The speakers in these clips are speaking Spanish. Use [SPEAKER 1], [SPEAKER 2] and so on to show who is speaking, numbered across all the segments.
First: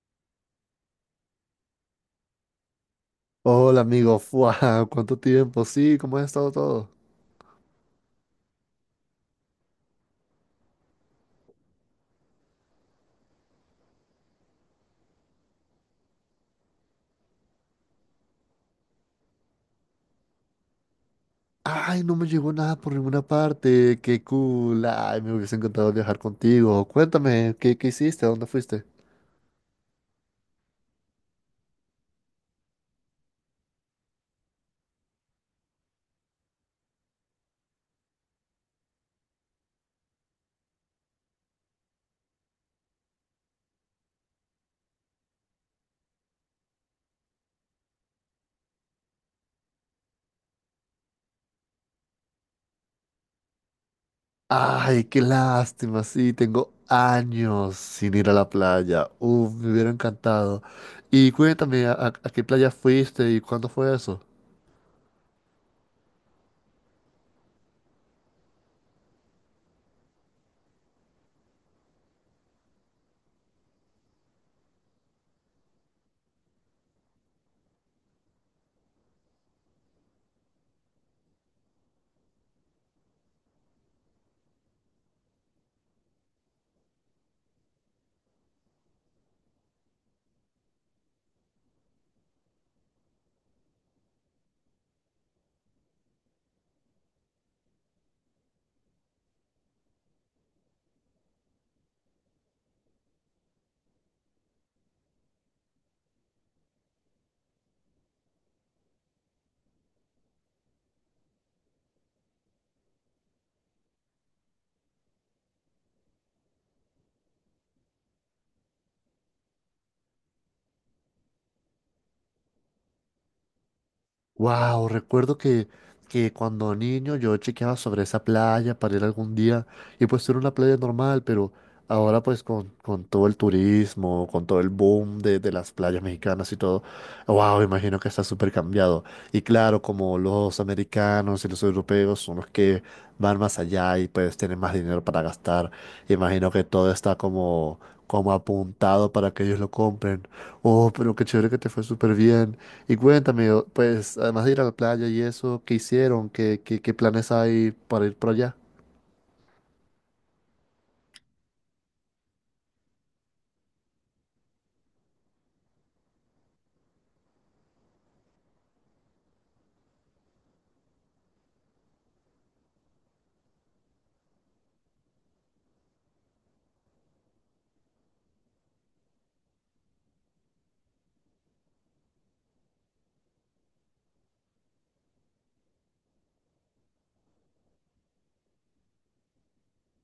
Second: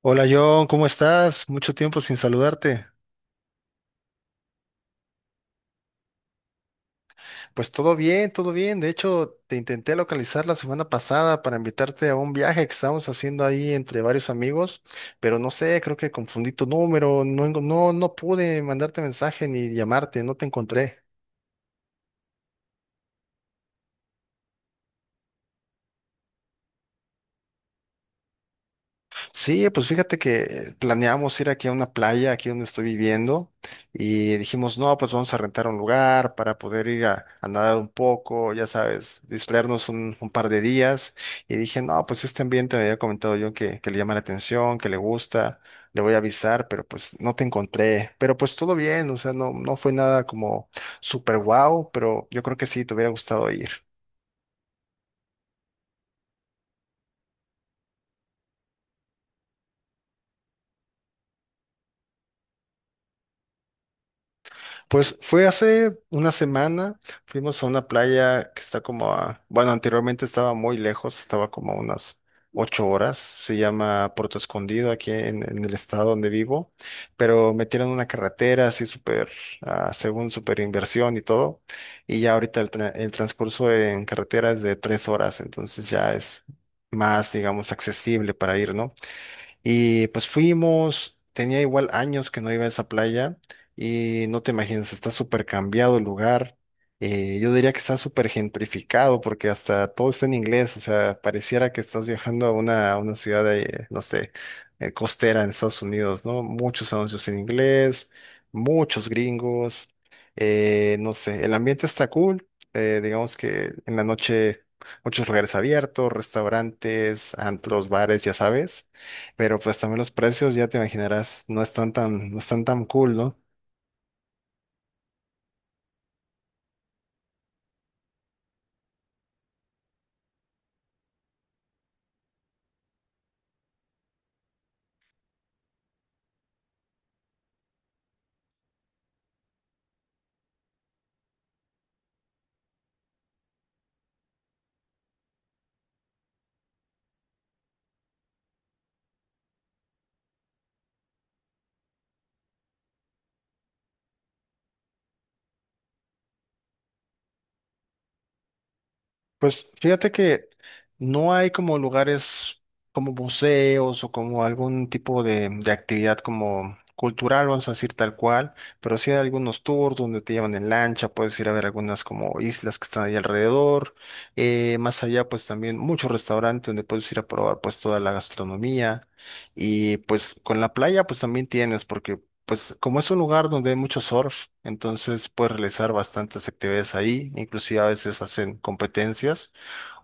[SPEAKER 1] Hola John, ¿cómo estás? Mucho tiempo sin saludarte.
[SPEAKER 2] Hola amigo, ¡fua! ¿Cuánto tiempo? Sí, ¿cómo ha estado todo?
[SPEAKER 1] Pues todo bien, todo bien. De hecho, te intenté localizar la semana pasada para invitarte a un viaje que estábamos haciendo ahí entre varios amigos, pero no sé, creo que confundí tu número, no, no pude mandarte mensaje ni llamarte, no te encontré.
[SPEAKER 2] Ay, no me llegó nada por ninguna parte, qué cool. Ay, me hubiese encantado viajar contigo. Cuéntame, ¿qué hiciste? ¿A dónde fuiste?
[SPEAKER 1] Sí, pues fíjate que planeamos ir aquí a una playa, aquí donde estoy viviendo, y dijimos, no, pues vamos a rentar un lugar para poder ir a nadar un poco, ya sabes, distraernos un par de días. Y dije, no, pues este ambiente me había comentado yo que le llama la atención, que le gusta, le voy a avisar, pero pues no te encontré. Pero pues todo bien, o sea, no fue nada como super wow, pero yo creo que sí, te hubiera gustado ir.
[SPEAKER 2] Ay, qué lástima, sí, tengo años sin ir a la playa. Uf, me hubiera encantado. Y cuéntame, ¿a qué playa fuiste y cuándo fue eso?
[SPEAKER 1] Pues fue hace una semana, fuimos a una playa que está como a, bueno, anteriormente estaba muy lejos, estaba como a unas 8 horas, se llama Puerto Escondido aquí en el estado donde vivo, pero metieron una carretera así súper, según súper inversión y todo, y ya ahorita el, el transcurso en carretera es de 3 horas, entonces ya es más, digamos, accesible para ir, ¿no? Y pues fuimos, tenía igual años que no iba a esa playa y no te imaginas, está súper cambiado el lugar. Yo diría que está súper gentrificado porque hasta todo está en inglés, o sea, pareciera que estás viajando a una ciudad de, no sé, costera en Estados Unidos, ¿no? Muchos anuncios en inglés, muchos gringos, no sé, el ambiente está cool, digamos que en la noche muchos lugares abiertos, restaurantes, antros, bares, ya sabes. Pero pues también los precios, ya te imaginarás, no están tan, no están tan cool, ¿no?
[SPEAKER 2] Wow, recuerdo que cuando niño yo chequeaba sobre esa playa para ir algún día y pues era una playa normal, pero ahora pues con todo el turismo, con todo el boom de las playas mexicanas y todo, wow, imagino que está súper cambiado. Y claro, como los americanos y los europeos son los que van más allá y pues tienen más dinero para gastar, imagino que todo está como apuntado para que ellos lo compren. Oh, pero qué chévere que te fue súper bien. Y cuéntame, pues además de ir a la playa y eso, ¿qué hicieron? ¿Qué planes hay para ir para allá?
[SPEAKER 1] Pues fíjate que no hay como lugares como museos o como algún tipo de actividad como cultural, vamos a decir tal cual, pero sí hay algunos tours donde te llevan en lancha, puedes ir a ver algunas como islas que están ahí alrededor. Más allá, pues también muchos restaurantes donde puedes ir a probar pues toda la gastronomía. Y pues con la playa, pues también tienes, porque pues como es un lugar donde hay mucho surf, entonces puedes realizar bastantes actividades ahí, inclusive a veces hacen competencias.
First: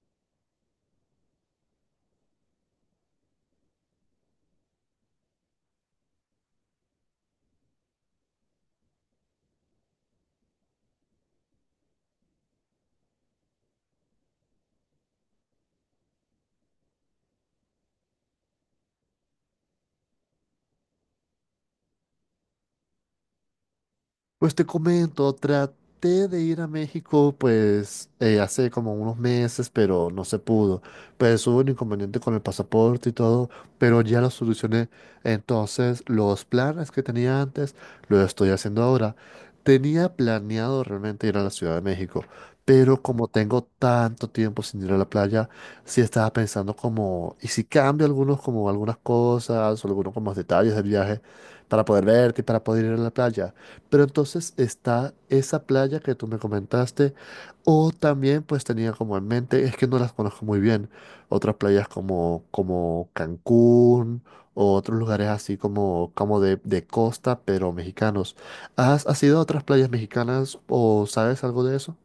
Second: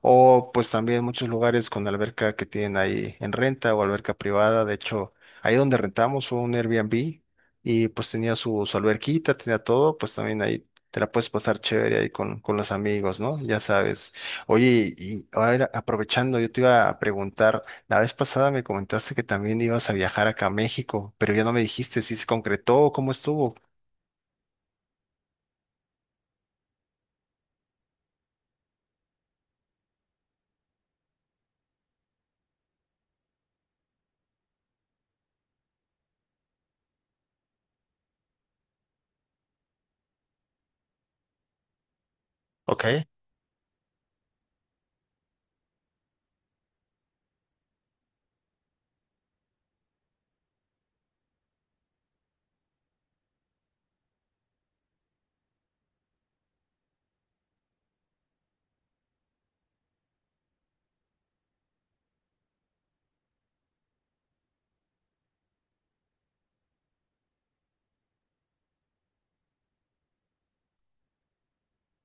[SPEAKER 1] O pues también muchos lugares con alberca que tienen ahí en renta o alberca privada. De hecho, ahí donde rentamos fue un Airbnb y pues tenía su, su alberquita, tenía todo, pues también ahí te la puedes pasar chévere ahí con los amigos, ¿no? Ya sabes. Oye, y ahora aprovechando, yo te iba a preguntar, la vez pasada me comentaste que también ibas a viajar acá a México, pero ya no me dijiste si se concretó o cómo estuvo.
[SPEAKER 2] Pues te comento, traté de ir a México pues hace como unos meses, pero no se pudo. Pues hubo un inconveniente con el pasaporte y todo, pero ya lo solucioné. Entonces, los planes que tenía antes, lo estoy haciendo ahora. Tenía planeado realmente ir a la Ciudad de México,
[SPEAKER 1] Ok.
[SPEAKER 2] pero como tengo tanto tiempo sin ir a la playa, sí estaba pensando como, ¿y si cambio algunos como algunas cosas o algunos como detalles del viaje para poder verte y para poder ir a la playa? Pero entonces está esa playa que tú me comentaste, o también pues tenía como en mente, es que no las conozco muy bien, otras playas como Cancún o otros lugares así como, como de costa, pero mexicanos. ¿Has ido a otras playas mexicanas o sabes algo de eso?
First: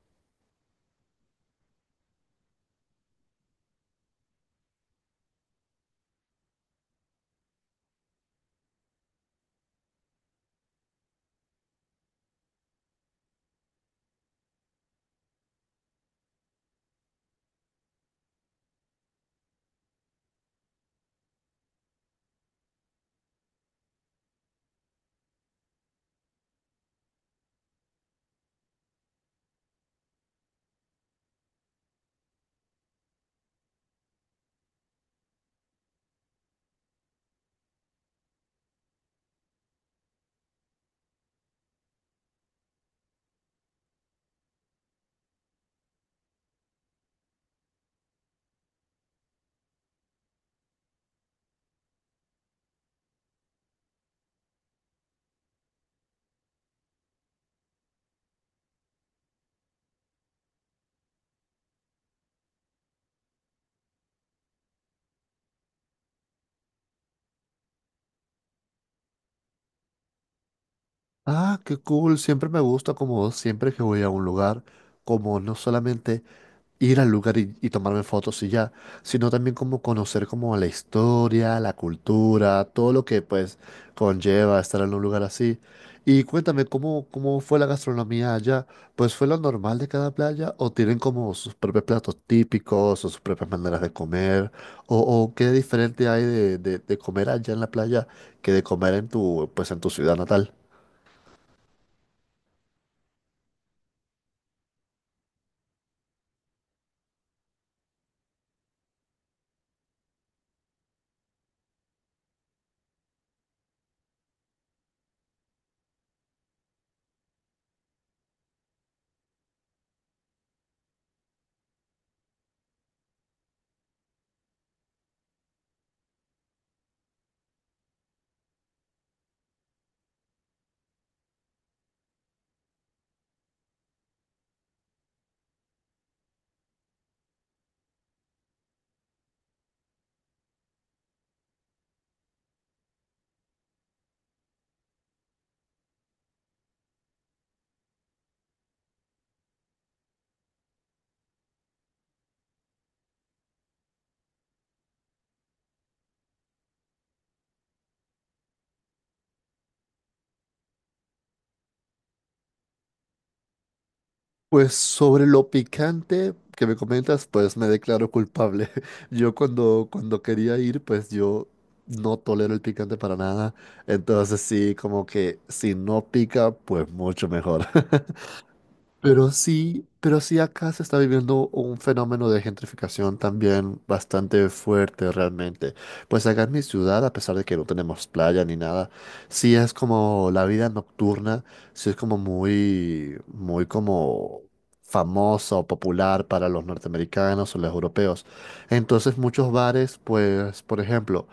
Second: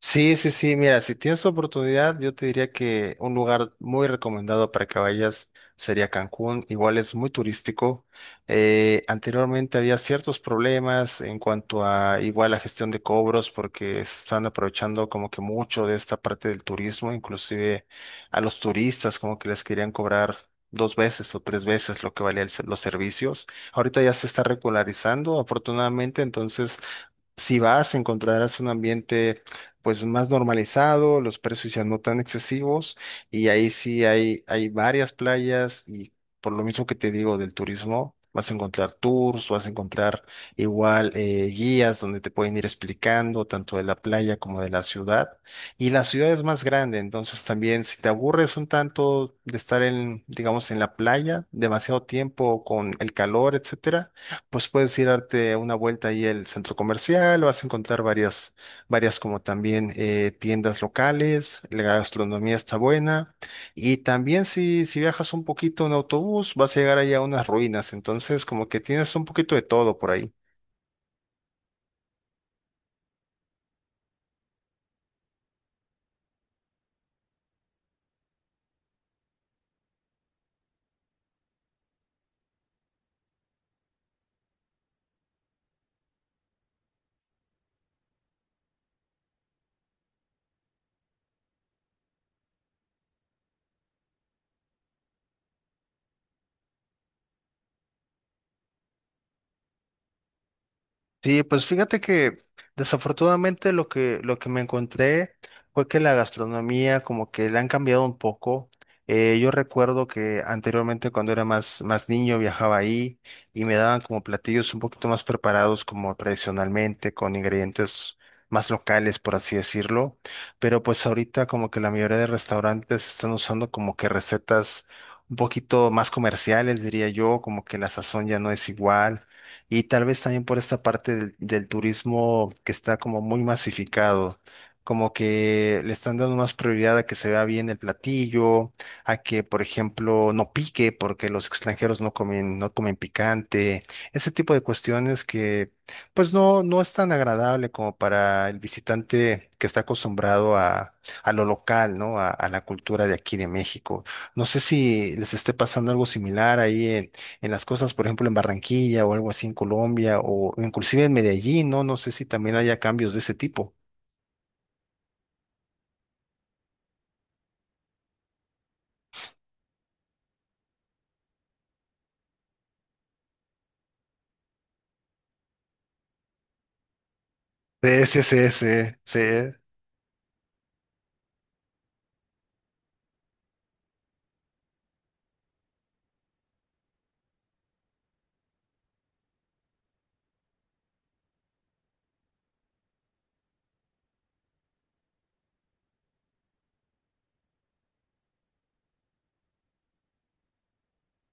[SPEAKER 1] Sí, sí, sí, mira, si tienes oportunidad, yo te diría que un lugar muy recomendado para que vayas sería Cancún, igual es muy turístico. Anteriormente había ciertos problemas en cuanto a igual la gestión de cobros porque se están aprovechando como que mucho de esta parte del turismo, inclusive a los turistas como que les querían cobrar 2 veces o 3 veces lo que valían los servicios. Ahorita ya se está regularizando, afortunadamente, entonces si vas, encontrarás un ambiente pues más normalizado, los precios ya no tan excesivos y ahí sí hay varias playas y por lo mismo que te digo del turismo, vas a encontrar tours, vas a encontrar igual guías donde te pueden ir explicando tanto de la playa como de la ciudad. Y la ciudad es más grande, entonces también si te aburres un tanto de estar en, digamos, en la playa demasiado tiempo con el calor, etcétera, pues puedes ir a darte una vuelta ahí al centro comercial, vas a encontrar varias, varias como también tiendas locales, la gastronomía está buena y también si, si viajas un poquito en autobús vas a llegar ahí a unas ruinas, entonces como que tienes un poquito de todo por ahí.
[SPEAKER 2] Ah, qué cool, siempre me gusta como siempre que voy a un lugar, como no solamente ir al lugar y tomarme fotos y ya, sino también como conocer como la historia, la cultura, todo lo que pues conlleva estar en un lugar así. Y cuéntame, ¿cómo fue la gastronomía allá? ¿Pues fue lo normal de cada playa o tienen como sus propios platos típicos o sus propias maneras de comer? ¿O qué diferente hay de, de comer allá en la playa que de comer en tu, pues en tu ciudad natal?
[SPEAKER 1] Sí, pues fíjate que desafortunadamente lo que me encontré fue que la gastronomía como que le han cambiado un poco. Yo recuerdo que anteriormente cuando era más, más niño viajaba ahí y me daban como platillos un poquito más preparados como tradicionalmente, con ingredientes más locales, por así decirlo. Pero pues ahorita como que la mayoría de restaurantes están usando como que recetas un poquito más comerciales, diría yo, como que la sazón ya no es igual y tal vez también por esta parte del turismo que está como muy masificado, como que le están dando más prioridad a que se vea bien el platillo, a que, por ejemplo, no pique porque los extranjeros no comen, no comen picante, ese tipo de cuestiones que pues no, no es tan agradable como para el visitante que está acostumbrado a lo local, ¿no? A la cultura de aquí de México. No sé si les esté pasando algo similar ahí en las cosas, por ejemplo, en Barranquilla o algo así en Colombia o inclusive en Medellín, ¿no? No sé si también haya cambios de ese tipo.
[SPEAKER 2] Pues sobre lo picante que me comentas, pues me declaro culpable. Yo cuando quería ir, pues yo no tolero el picante para nada. Entonces sí, como que si no pica, pues mucho mejor.
[SPEAKER 1] Sí, sí, sí, sí, sí.
[SPEAKER 2] Pero sí acá se está viviendo un fenómeno de gentrificación también bastante fuerte realmente. Pues acá en mi ciudad, a pesar de que no tenemos playa ni nada, sí es como la vida nocturna, sí es como muy como famosa o popular para los norteamericanos o los europeos. Entonces muchos bares, pues, por ejemplo,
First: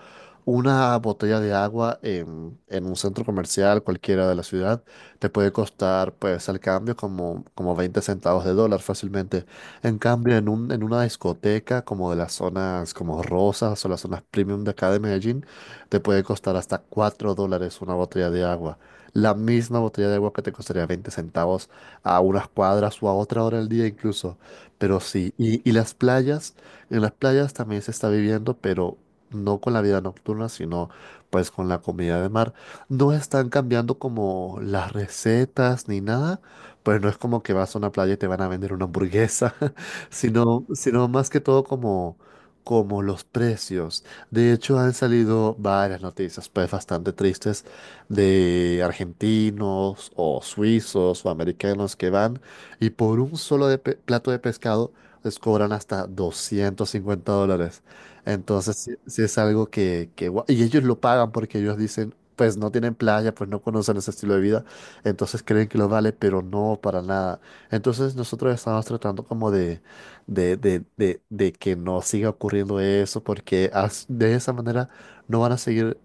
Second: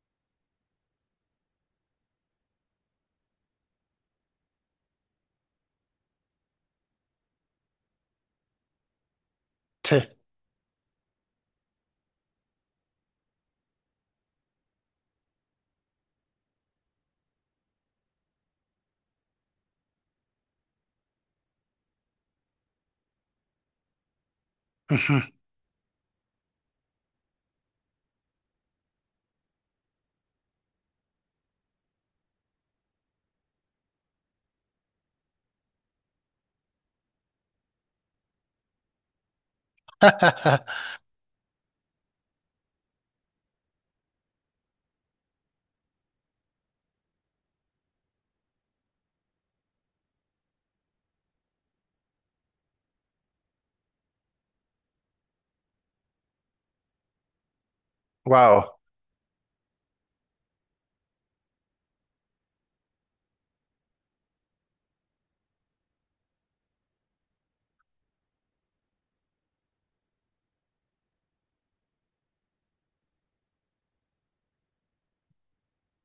[SPEAKER 2] una botella de agua en un centro comercial cualquiera de la ciudad te puede costar pues al cambio como 20 centavos de dólar fácilmente.
[SPEAKER 1] Sí.
[SPEAKER 2] En cambio, en una discoteca como de las zonas como Rosas o las zonas premium de acá de Medellín, te puede costar hasta 4 dólares una botella de agua. La misma botella de agua que te costaría 20 centavos a unas cuadras o a otra hora del día incluso. Pero sí, y las playas, en las playas también se está viviendo, pero no con la vida nocturna, sino pues con la comida de mar. No están cambiando como las recetas ni nada, pues no es como que vas a una playa y te van a vender una hamburguesa, sino más que todo como los precios. De hecho, han salido varias noticias, pues bastante tristes, de argentinos o suizos o americanos que van y por un solo plato de pescado les cobran hasta 250 dólares.
[SPEAKER 1] Wow.
[SPEAKER 2] Entonces, si es algo y ellos lo pagan porque ellos dicen pues no tienen playa, pues no conocen ese estilo de vida, entonces creen que lo vale, pero no para nada. Entonces nosotros estamos tratando como de que no siga ocurriendo eso, porque de esa manera no van a seguir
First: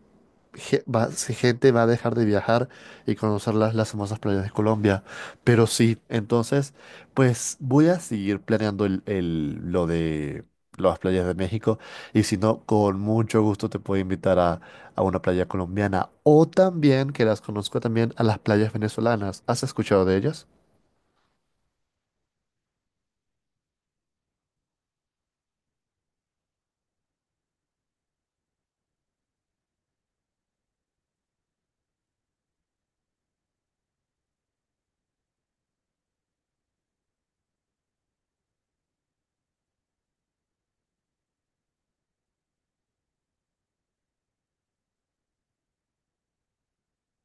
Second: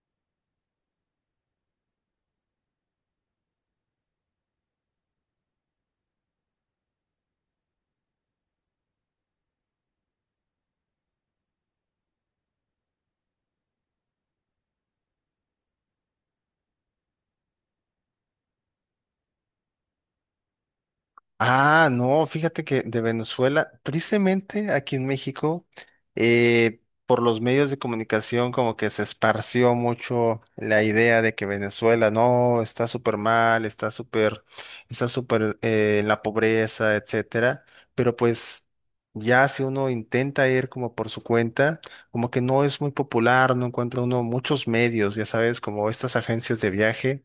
[SPEAKER 2] si gente va a dejar de viajar y conocer las hermosas playas de Colombia. Pero sí, entonces, pues voy a seguir planeando lo de las playas de México y si no, con mucho gusto te puedo invitar a una playa colombiana o también, que las conozco también, a las playas venezolanas. ¿Has escuchado de ellas?
[SPEAKER 1] Ah, no, fíjate que de Venezuela, tristemente aquí en México, por los medios de comunicación como que se esparció mucho la idea de que Venezuela no está súper mal, está súper en la pobreza, etcétera. Pero pues ya si uno intenta ir como por su cuenta, como que no es muy popular, no encuentra uno muchos medios, ya sabes, como estas agencias de viaje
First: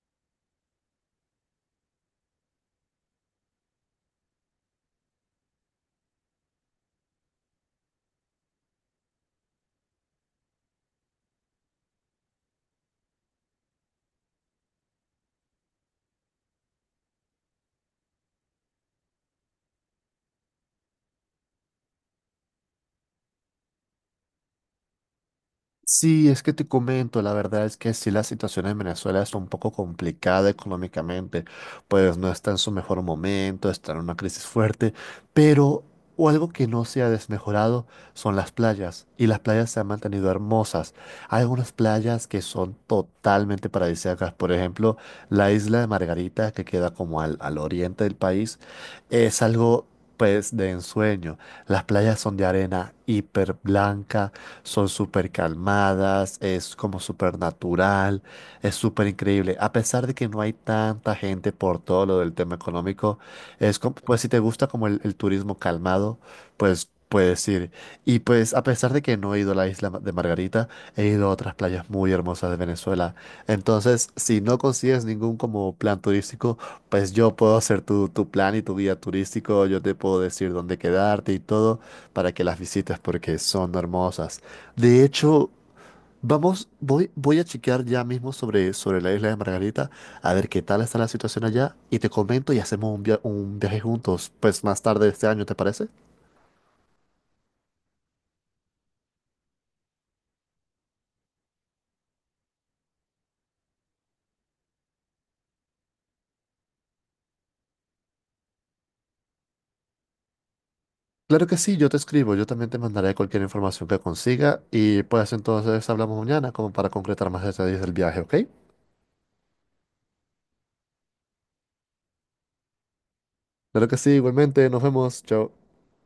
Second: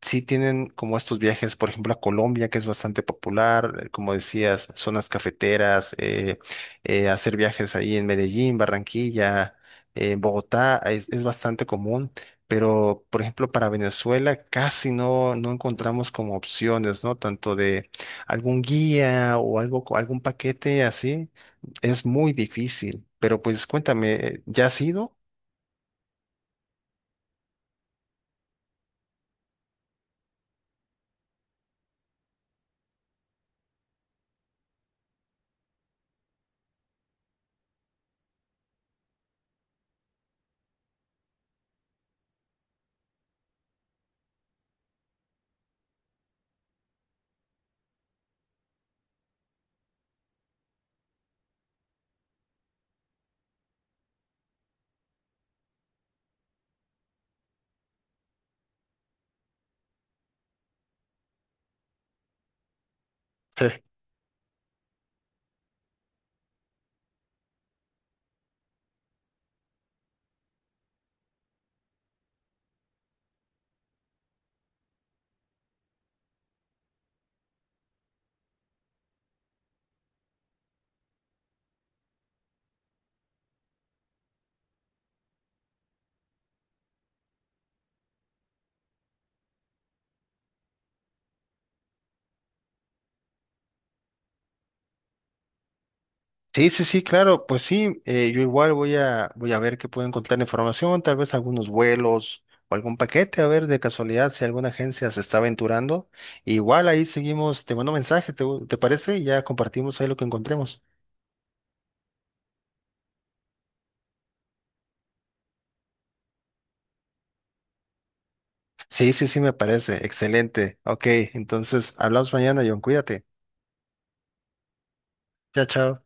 [SPEAKER 1] sí tienen como estos viajes, por ejemplo, a Colombia, que es bastante popular, como decías, zonas cafeteras, hacer viajes ahí en Medellín, Barranquilla, en Bogotá, es bastante común, pero, por ejemplo, para Venezuela casi no, no encontramos como opciones, ¿no? Tanto de algún guía o algo, algún paquete así, es muy difícil, pero pues cuéntame, ¿ya has ido?
[SPEAKER 2] Sí, es que te comento, la verdad es que sí la situación en Venezuela es un poco complicada económicamente, pues no está en su mejor momento, está en una crisis fuerte, pero o algo que no se ha desmejorado son las playas, y las playas se han mantenido hermosas. Hay algunas playas que son totalmente paradisíacas, por ejemplo, la isla de Margarita, que queda como al oriente del país, es algo... pues de ensueño. Las playas son de arena hiper blanca, son súper calmadas, es como súper natural, es súper increíble. A pesar de que no hay tanta gente por todo lo del tema económico, es como, pues si te gusta como el turismo calmado, pues puedes ir. Y pues a pesar de que no he ido a la isla de Margarita, he ido a otras playas muy hermosas de Venezuela. Entonces, si no consigues ningún como plan turístico, pues yo puedo hacer tu plan y tu guía turístico, yo te puedo decir dónde quedarte y todo para que las visites porque son hermosas. De hecho, vamos, voy a chequear ya mismo sobre la isla de Margarita, a ver qué tal está la situación allá, y te comento y hacemos un, un viaje juntos, pues más tarde este año, ¿te parece?
[SPEAKER 1] Sí, sí, sí, claro, pues sí, yo igual voy a, voy a ver qué puedo encontrar información, tal vez algunos vuelos o algún paquete, a ver de casualidad si alguna agencia se está aventurando. Igual ahí seguimos, te mando mensaje, ¿te, te parece? Y ya compartimos ahí lo que encontremos.
[SPEAKER 2] Claro que sí, yo te escribo, yo también te mandaré cualquier información que consiga, y pues entonces hablamos mañana como para concretar más detalles del viaje, ¿ok?
[SPEAKER 1] Sí, sí, sí, me parece, excelente. Ok, entonces hablamos mañana, John, cuídate.
[SPEAKER 2] Claro que sí, igualmente, nos vemos, chao.
[SPEAKER 1] Chao, chao.